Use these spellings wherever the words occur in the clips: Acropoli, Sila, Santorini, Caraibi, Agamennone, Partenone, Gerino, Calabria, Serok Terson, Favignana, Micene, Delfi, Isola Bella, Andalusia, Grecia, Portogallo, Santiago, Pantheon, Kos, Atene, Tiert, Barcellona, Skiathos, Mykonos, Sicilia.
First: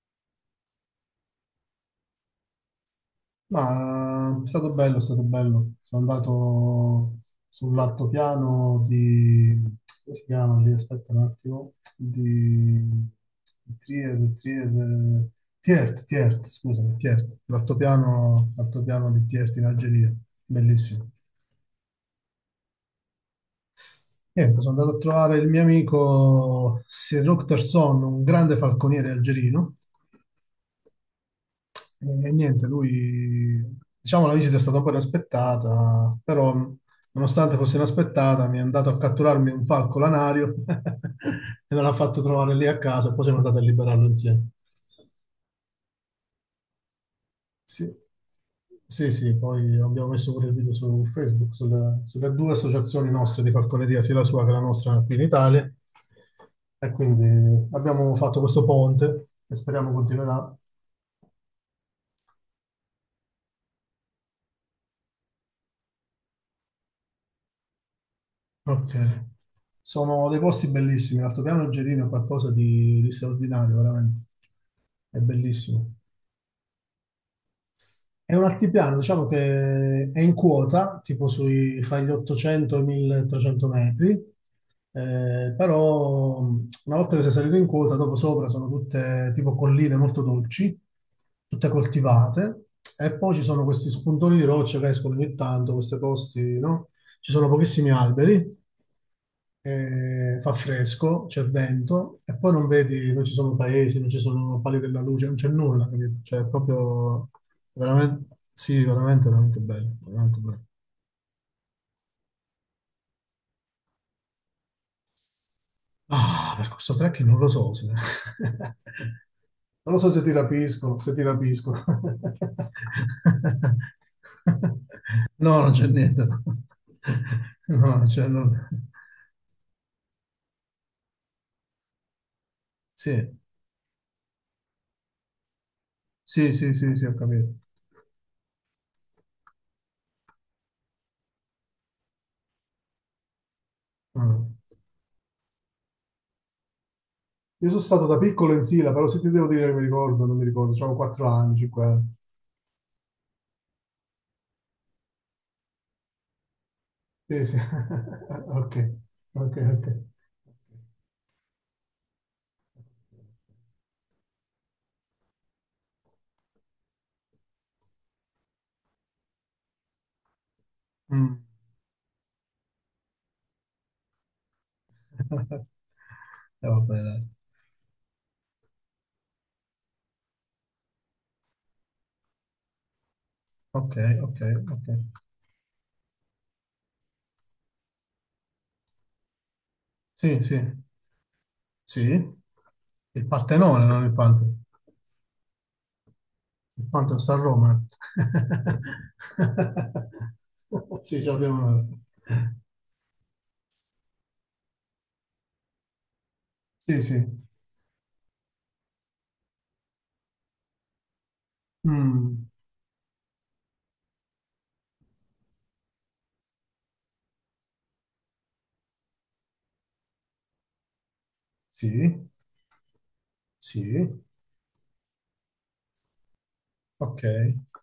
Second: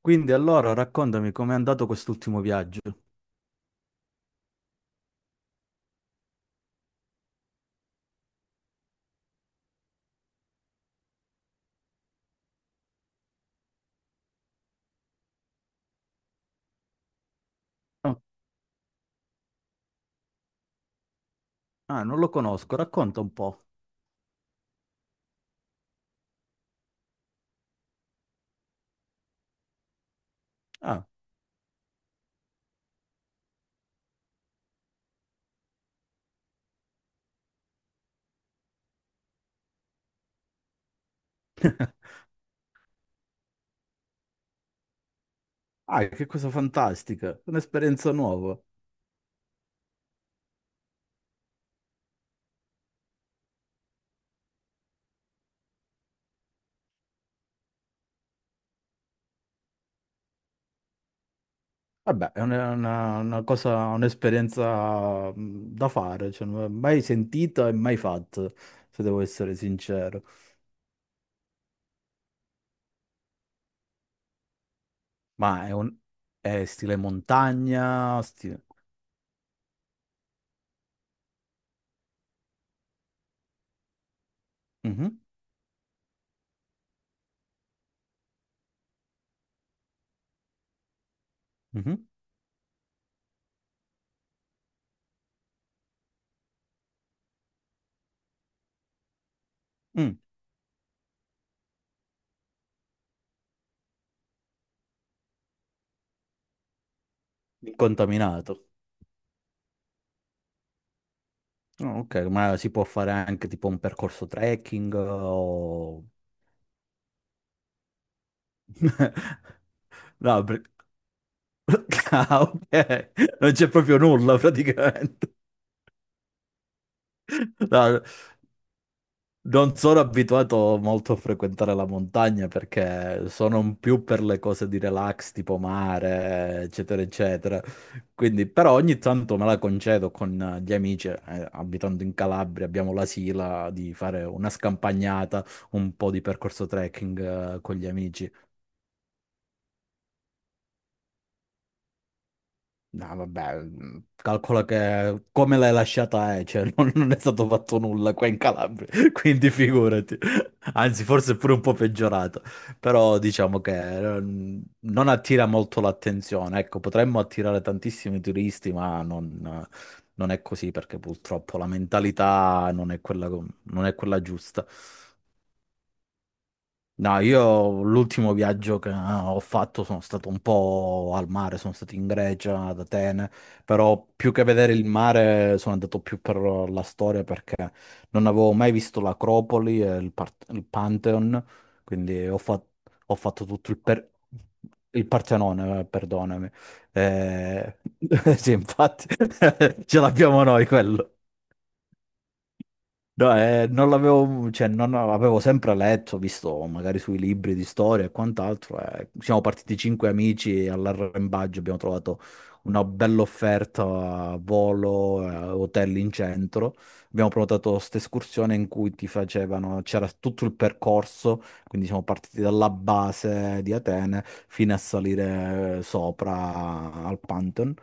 Quindi allora raccontami com'è andato quest'ultimo viaggio. Ma è stato bello, è stato bello. Sono andato sull'altopiano di, come si chiama lì? Aspetta un attimo. Di Tiert, Tiert, scusami, Tiert. Ah, L'altopiano di Tiert in Algeria. Bellissimo. ah, non lo conosco, racconta un po'. Niente, sono andato a trovare il mio amico Serok Terson, un grande falconiere algerino. Ah, E niente, lui, diciamo, la visita è stata poi aspettata, però nonostante fosse inaspettata, mi è andato a catturarmi un falco lanario e me l'ha fatto trovare lì a casa e poi siamo andati a liberarlo insieme. ah, che cosa fantastica, Sì, un'esperienza nuova. sì, sì, poi abbiamo messo pure il video su Facebook, sulle due associazioni nostre di falconeria, sia la sua che la nostra qui in Italia. E quindi abbiamo fatto questo ponte che speriamo continuerà. Vabbè, è una cosa, un'esperienza da fare, cioè, non l'ho mai sentita e mai fatta, se devo Ok. essere sincero. Sono dei posti bellissimi. L'altopiano Gerino è qualcosa di straordinario, veramente. È Ma bellissimo. È stile montagna, È un stile... altipiano, diciamo che è in quota, tipo sui, fra gli 800 e i 1300 metri, Mhm. Però una volta che sei salito in quota, dopo sopra sono tutte tipo colline molto dolci, tutte Mhm. coltivate, e poi ci sono questi spuntoni di roccia che escono ogni tanto, questi posti, no? Ci sono pochissimi alberi, Mm. Fa fresco, c'è vento e poi non vedi, non ci sono paesi, non ci sono pali della luce, non c'è nulla, capito? Cioè, è proprio veramente, Incontaminato. sì, veramente, veramente bello, veramente bello. Oh, ok, ma si può fare anche tipo un percorso trekking o... Ah, per questo trekking non lo so se. Non lo so se ti No, rapisco, se ti rapisco. ah, ok. Non c'è proprio nulla praticamente. No, non c'è niente. No. No, non c'è... non- non sono abituato molto a frequentare la montagna perché Sì, sono un più per le cose di relax, tipo sì, mare, sì, sì, eccetera, sì, ho capito. eccetera. Quindi, però ogni tanto me la concedo con gli amici, abitando in Calabria, abbiamo la sila di fare una Mm. scampagnata, un po' di percorso trekking, Io con sono gli stato da amici. piccolo in Sila, però se ti devo dire che mi ricordo, non mi ricordo, avevo 4 anni, 5 anni. No, vabbè, calcola che come l'hai lasciata è, cioè non, non è Sì, stato sì. fatto nulla qua in Ok, Calabria, quindi ok, ok. figurati. Anzi, forse è pure un po' peggiorata, però diciamo che non attira molto l'attenzione. Ecco, potremmo attirare tantissimi turisti, ma non è così perché Mm. purtroppo la mentalità non è quella, non è quella giusta. Vabbè, No, dai. io l'ultimo viaggio che ho fatto sono stato un po' al mare, sono stato in Grecia, ad Atene, Ok, però più ok, che vedere il ok. mare sono andato più per la storia perché non avevo mai visto l'Acropoli e il, Par- Sì, sì, il Pantheon, sì. quindi ho Il fatto tutto il, Partenone, non per- il Pantheon. il Partenone, perdonami. Il Pantheon sta a Eh, Roma. Sì, infatti, ce l'abbiamo noi quello. Sì, ci abbiamo. No, non l'avevo, cioè, non avevo sempre letto, visto Sì, magari sui sì. libri di storia e quant'altro. Siamo partiti cinque amici e all'arrembaggio abbiamo trovato Mm, una bella offerta a volo, hotel in centro. Abbiamo prenotato questa escursione in cui ti facevano, c'era tutto il percorso, quindi siamo sì, partiti dalla base di sì. Atene fino a salire sopra al Ok. Pantheon.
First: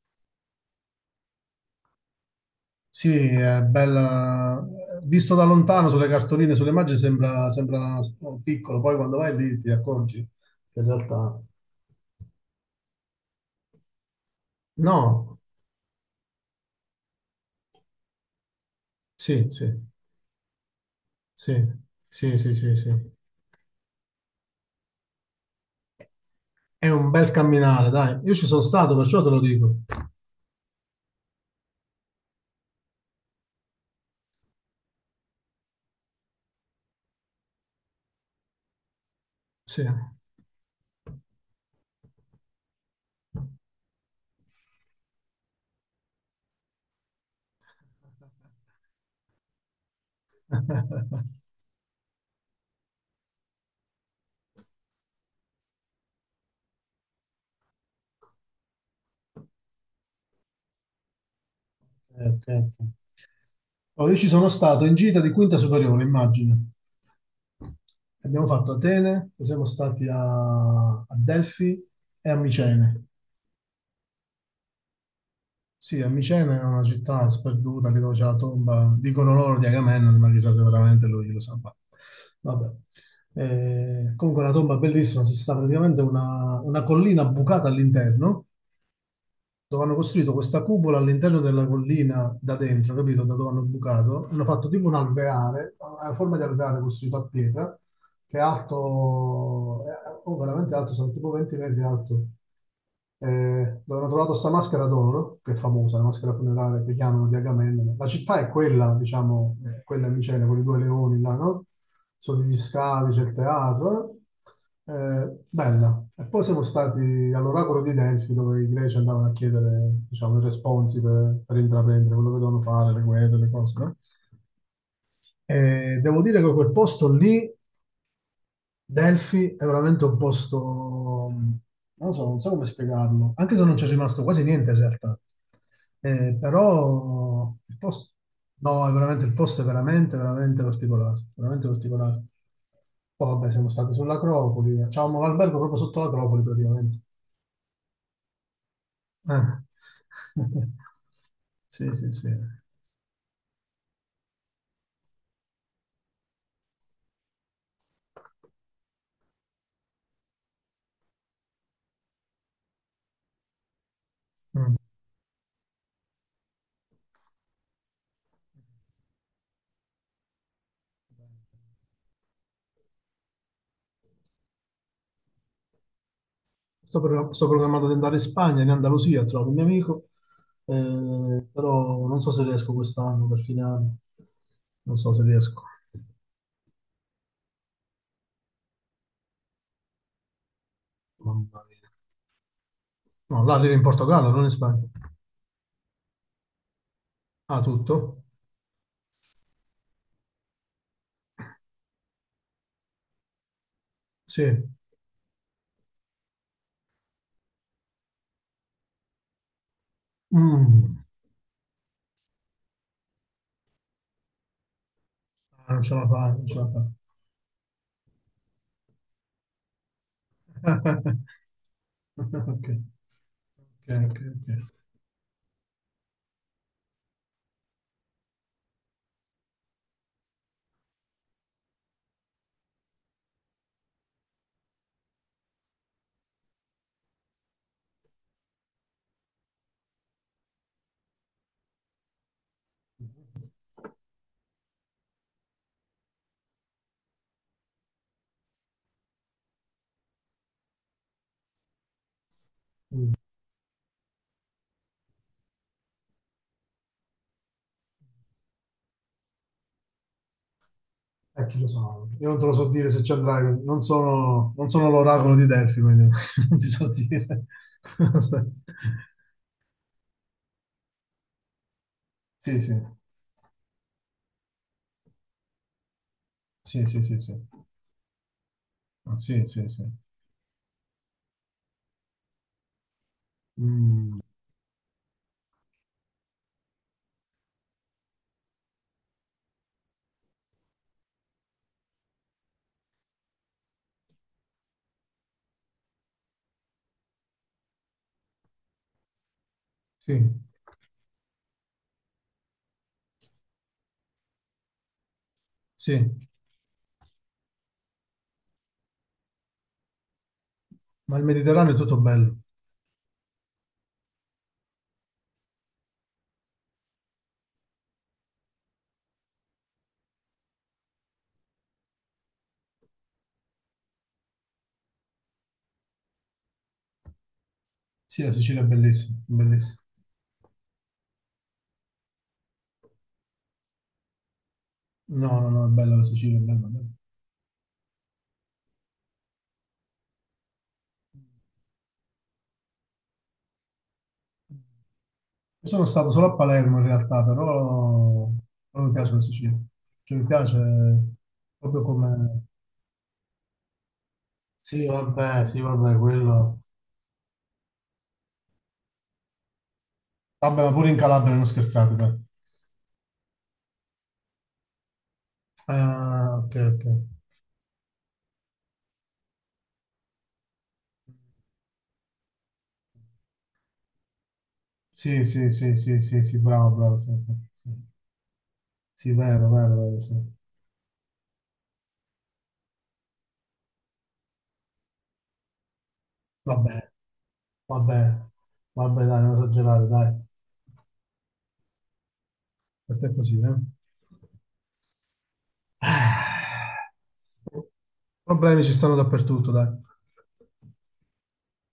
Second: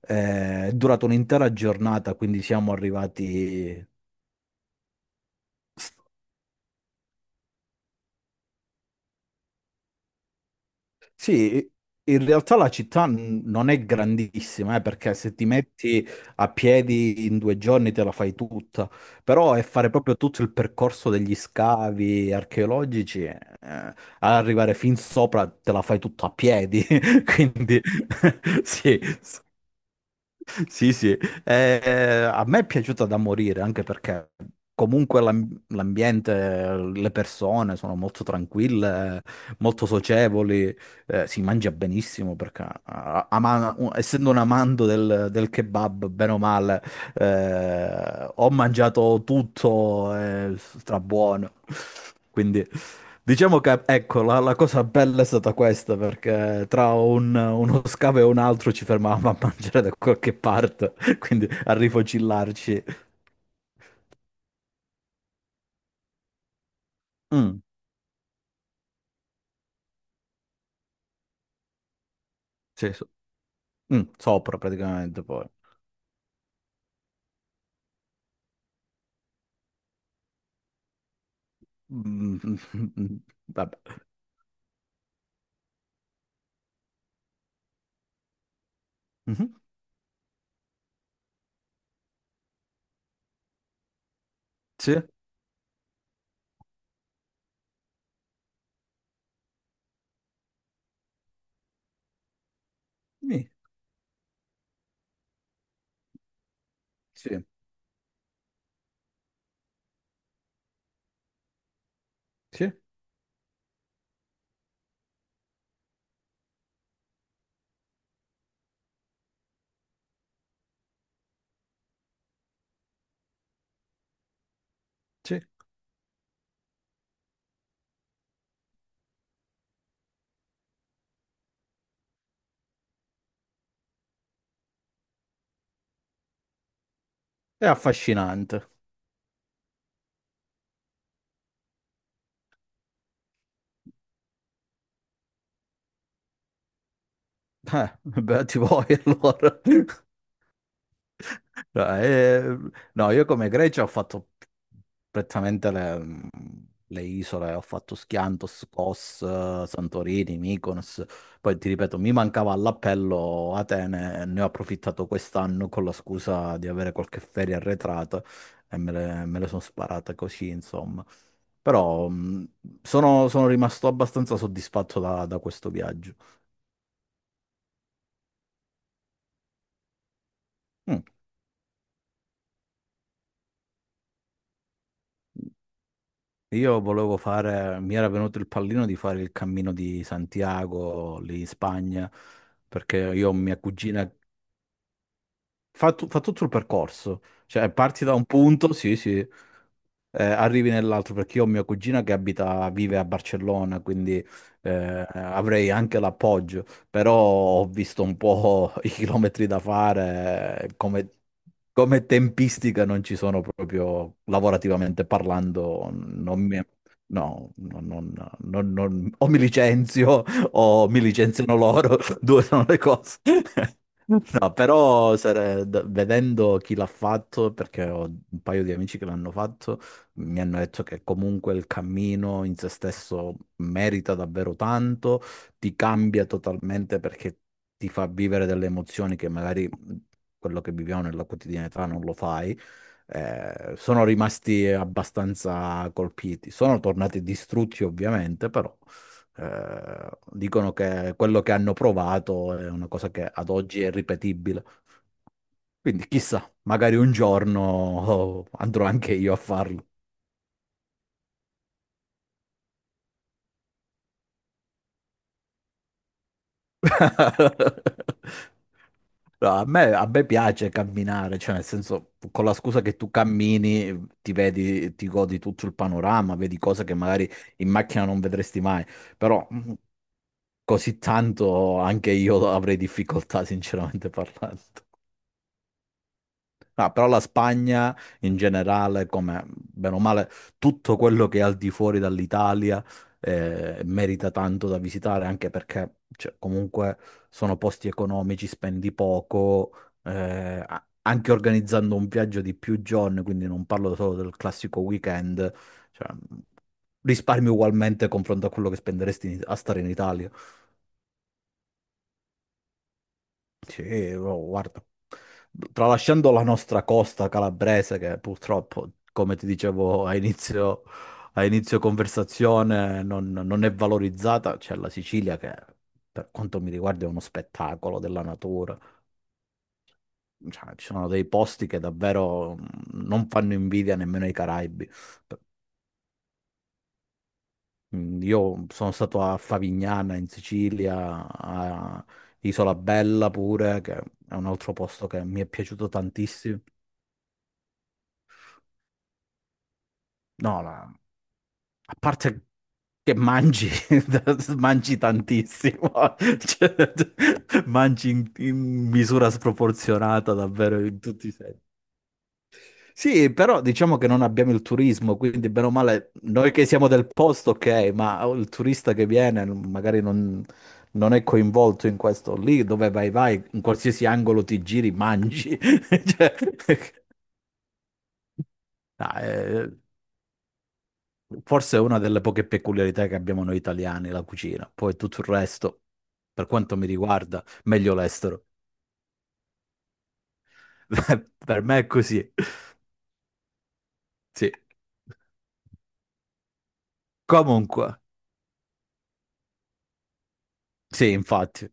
È durata un'intera giornata, quindi siamo Sì, è arrivati. bella. Visto da lontano sulle cartoline, sulle immagini sembra piccolo, poi quando vai lì ti accorgi che in realtà. Sì, in realtà la città non è grandissima, perché se No, ti metti a piedi in 2 giorni te la fai tutta, sì, però è sì, fare proprio tutto il percorso degli sì, scavi sì, sì, sì, sì. archeologici, ad arrivare fin sopra te la fai tutta a piedi, È un bel quindi camminare, dai. Io ci sono stato, sì, perciò te lo dico. sì, sì, Eh, a me è piaciuta da morire anche perché comunque l'ambiente, le persone sono molto tranquille, Sì. molto socievoli, si mangia benissimo perché essendo un amante del kebab, bene o male, ho mangiato tutto, è strabuono. Quindi diciamo che ecco, la cosa bella è stata questa, perché tra uno scavo e un altro ci fermavamo a mangiare da qualche parte, quindi a ok, rifocillarci. ok. Oh, io ci sono stato in gita di quinta superiore, immagino. Mm, Abbiamo fatto Atene, poi siamo stati a, a Delfi e a sì, Micene. Sopra praticamente poi. Sì, a Micena è una città sperduta, lì dove c'è la tomba, dicono loro di Agamennone, ma chissà se veramente lui lo sa. Vabbè. Mm. Vabbè. Comunque la tomba è bellissima, ci sta praticamente una collina bucata all'interno, Mhm. dove hanno costruito questa cupola all'interno della collina da dentro, capito? Da dove hanno bucato. Hanno fatto tipo un Sì, alveare, una forma di alveare costruito a pietra, che è alto, oh, veramente alto, sono tipo 20 metri alto. sì, Eh, dove hanno trovato sta maschera d'oro, no? Che è famosa, la maschera funeraria che chiamano di sì, Agamennone. La città è quella, diciamo, quella in Micene, con i due leoni là, no? Sono gli sì, scavi, c'è il teatro. Bella. E poi siamo stati all'oracolo di Delfi, dove i greci andavano a chiedere, diciamo, i responsi per intraprendere quello che dovevano fare, le guerre, le cose, no? sì. E devo dire che quel posto lì Delphi è veramente un posto, non lo so, non so come spiegarlo, anche se non ci è rimasto quasi niente in realtà. Però È il posto, affascinante. no, è veramente, il posto è veramente, veramente particolare, veramente particolare. Poi vabbè, siamo stati sull'Acropoli, avevamo l'albergo proprio sotto l'Acropoli praticamente. Beati voi Eh. allora. No, Sì, sì, sì. Mm. No, io come Grecia ho fatto prettamente le isole, ho fatto Skiathos, Kos, Santorini, Mykonos, poi ti ripeto, mi mancava all'appello Atene, e ne ho approfittato quest'anno con la scusa di avere qualche ferie arretrata e me le sono sparate così, insomma. Però sono rimasto abbastanza soddisfatto da questo viaggio. Sto programmato di andare in Spagna, in Andalusia, ho trovato un mio amico, Mm. Però non so se riesco quest'anno, per fine anno. Non so se riesco. Io volevo fare, mi era venuto il pallino di fare il cammino di Santiago lì in Mamma mia. Spagna, perché io ho No, là mia arrivo in cugina Portogallo, non in Spagna. fa tutto il percorso, Ah, cioè parti da tutto? un punto, sì, sì, arrivi nell'altro perché io ho mia cugina che abita, vive a Barcellona, quindi Sì. eh, avrei anche l'appoggio, però ho visto un po' i chilometri da fare, Mm. come, come tempistica non ci sono proprio, lavorativamente Ah, non parlando, ce la fa, non non ce mi... la fa. No, o mi licenzio o mi licenziano loro, Ok, due sono ok, le cose. ok, No, ok. però vedendo chi l'ha fatto, perché ho un paio di amici che l'hanno fatto, mi hanno detto che comunque il cammino in se stesso merita davvero tanto, ti cambia totalmente perché ti fa vivere delle emozioni che magari quello che viviamo nella quotidianità non lo fai. Sono rimasti abbastanza colpiti. Sono tornati distrutti, ovviamente, però. Dicono che quello che hanno provato è una cosa Mm. che ad oggi è ripetibile. Quindi chissà, magari un giorno andrò anche io a farlo. Chi lo sa, io non te lo so dire se ci andrai, non sono l'oracolo di Delfi, quindi non ti so dire. No, a me, piace camminare, cioè nel senso, con la Sì, sì, scusa che tu cammini, ti vedi, ti godi tutto il panorama, vedi cose sì, che sì, sì, magari sì. in macchina non vedresti mai, Ah, sì, però sì, sì. così tanto anche io avrei difficoltà, sinceramente Mm, parlando. No, però la Spagna in generale, come bene o male, tutto quello che è al di fuori dall'Italia merita tanto da visitare, anche perché cioè, comunque sono posti economici, spendi poco, sì, anche organizzando un viaggio di più giorni, quindi non parlo solo del classico weekend, cioè, sì, risparmi ugualmente confronto a quello che spenderesti in- a stare in Italia. ma il Mediterraneo è tutto bello. Sì, oh, guarda, tralasciando la nostra costa calabrese, che purtroppo, come ti dicevo a inizio conversazione, non è valorizzata, c'è la Sicilia che, per quanto mi riguarda, è uno spettacolo della Sì, la Sicilia è natura. bellissima, bellissima. Cioè, ci sono dei posti che davvero non fanno invidia nemmeno ai Caraibi. No, no, no, è bella la Sicilia, è bella, è bella. Mm. Io sono stato a Favignana, in Sicilia, a Isola Bella pure, che è un altro posto che mi è Io sono piaciuto stato solo a tantissimo. Palermo in realtà, però non mi piace la Sicilia. Cioè, mi piace No, proprio a come. parte che mangi, mangi Sì, tantissimo, vabbè, quello. cioè, mangi in misura sproporzionata Vabbè, ma davvero pure in in tutti i Calabria non sensi. scherzate, dai. Sì, però diciamo che non abbiamo il turismo, quindi bene o male Ah, noi ok, che ok. siamo del posto, ok, ma il turista che viene magari non è coinvolto in questo. Lì dove vai, vai, in qualsiasi angolo ti giri, Sì, sì, mangi. sì, sì, sì, Cioè, sì, bravo, bravo, sì, sì, sì. no, Sì, vero, vero, vero, sì. forse è una delle poche peculiarità che abbiamo noi italiani, la cucina. Poi tutto il resto, per quanto mi Vabbè, riguarda, meglio vabbè, l'estero. vabbè, dai, non esagerare, dai. Per me è così. Per te è così, eh? Sì. Ah, Comunque, problemi ci stanno dappertutto, dai. sì, infatti.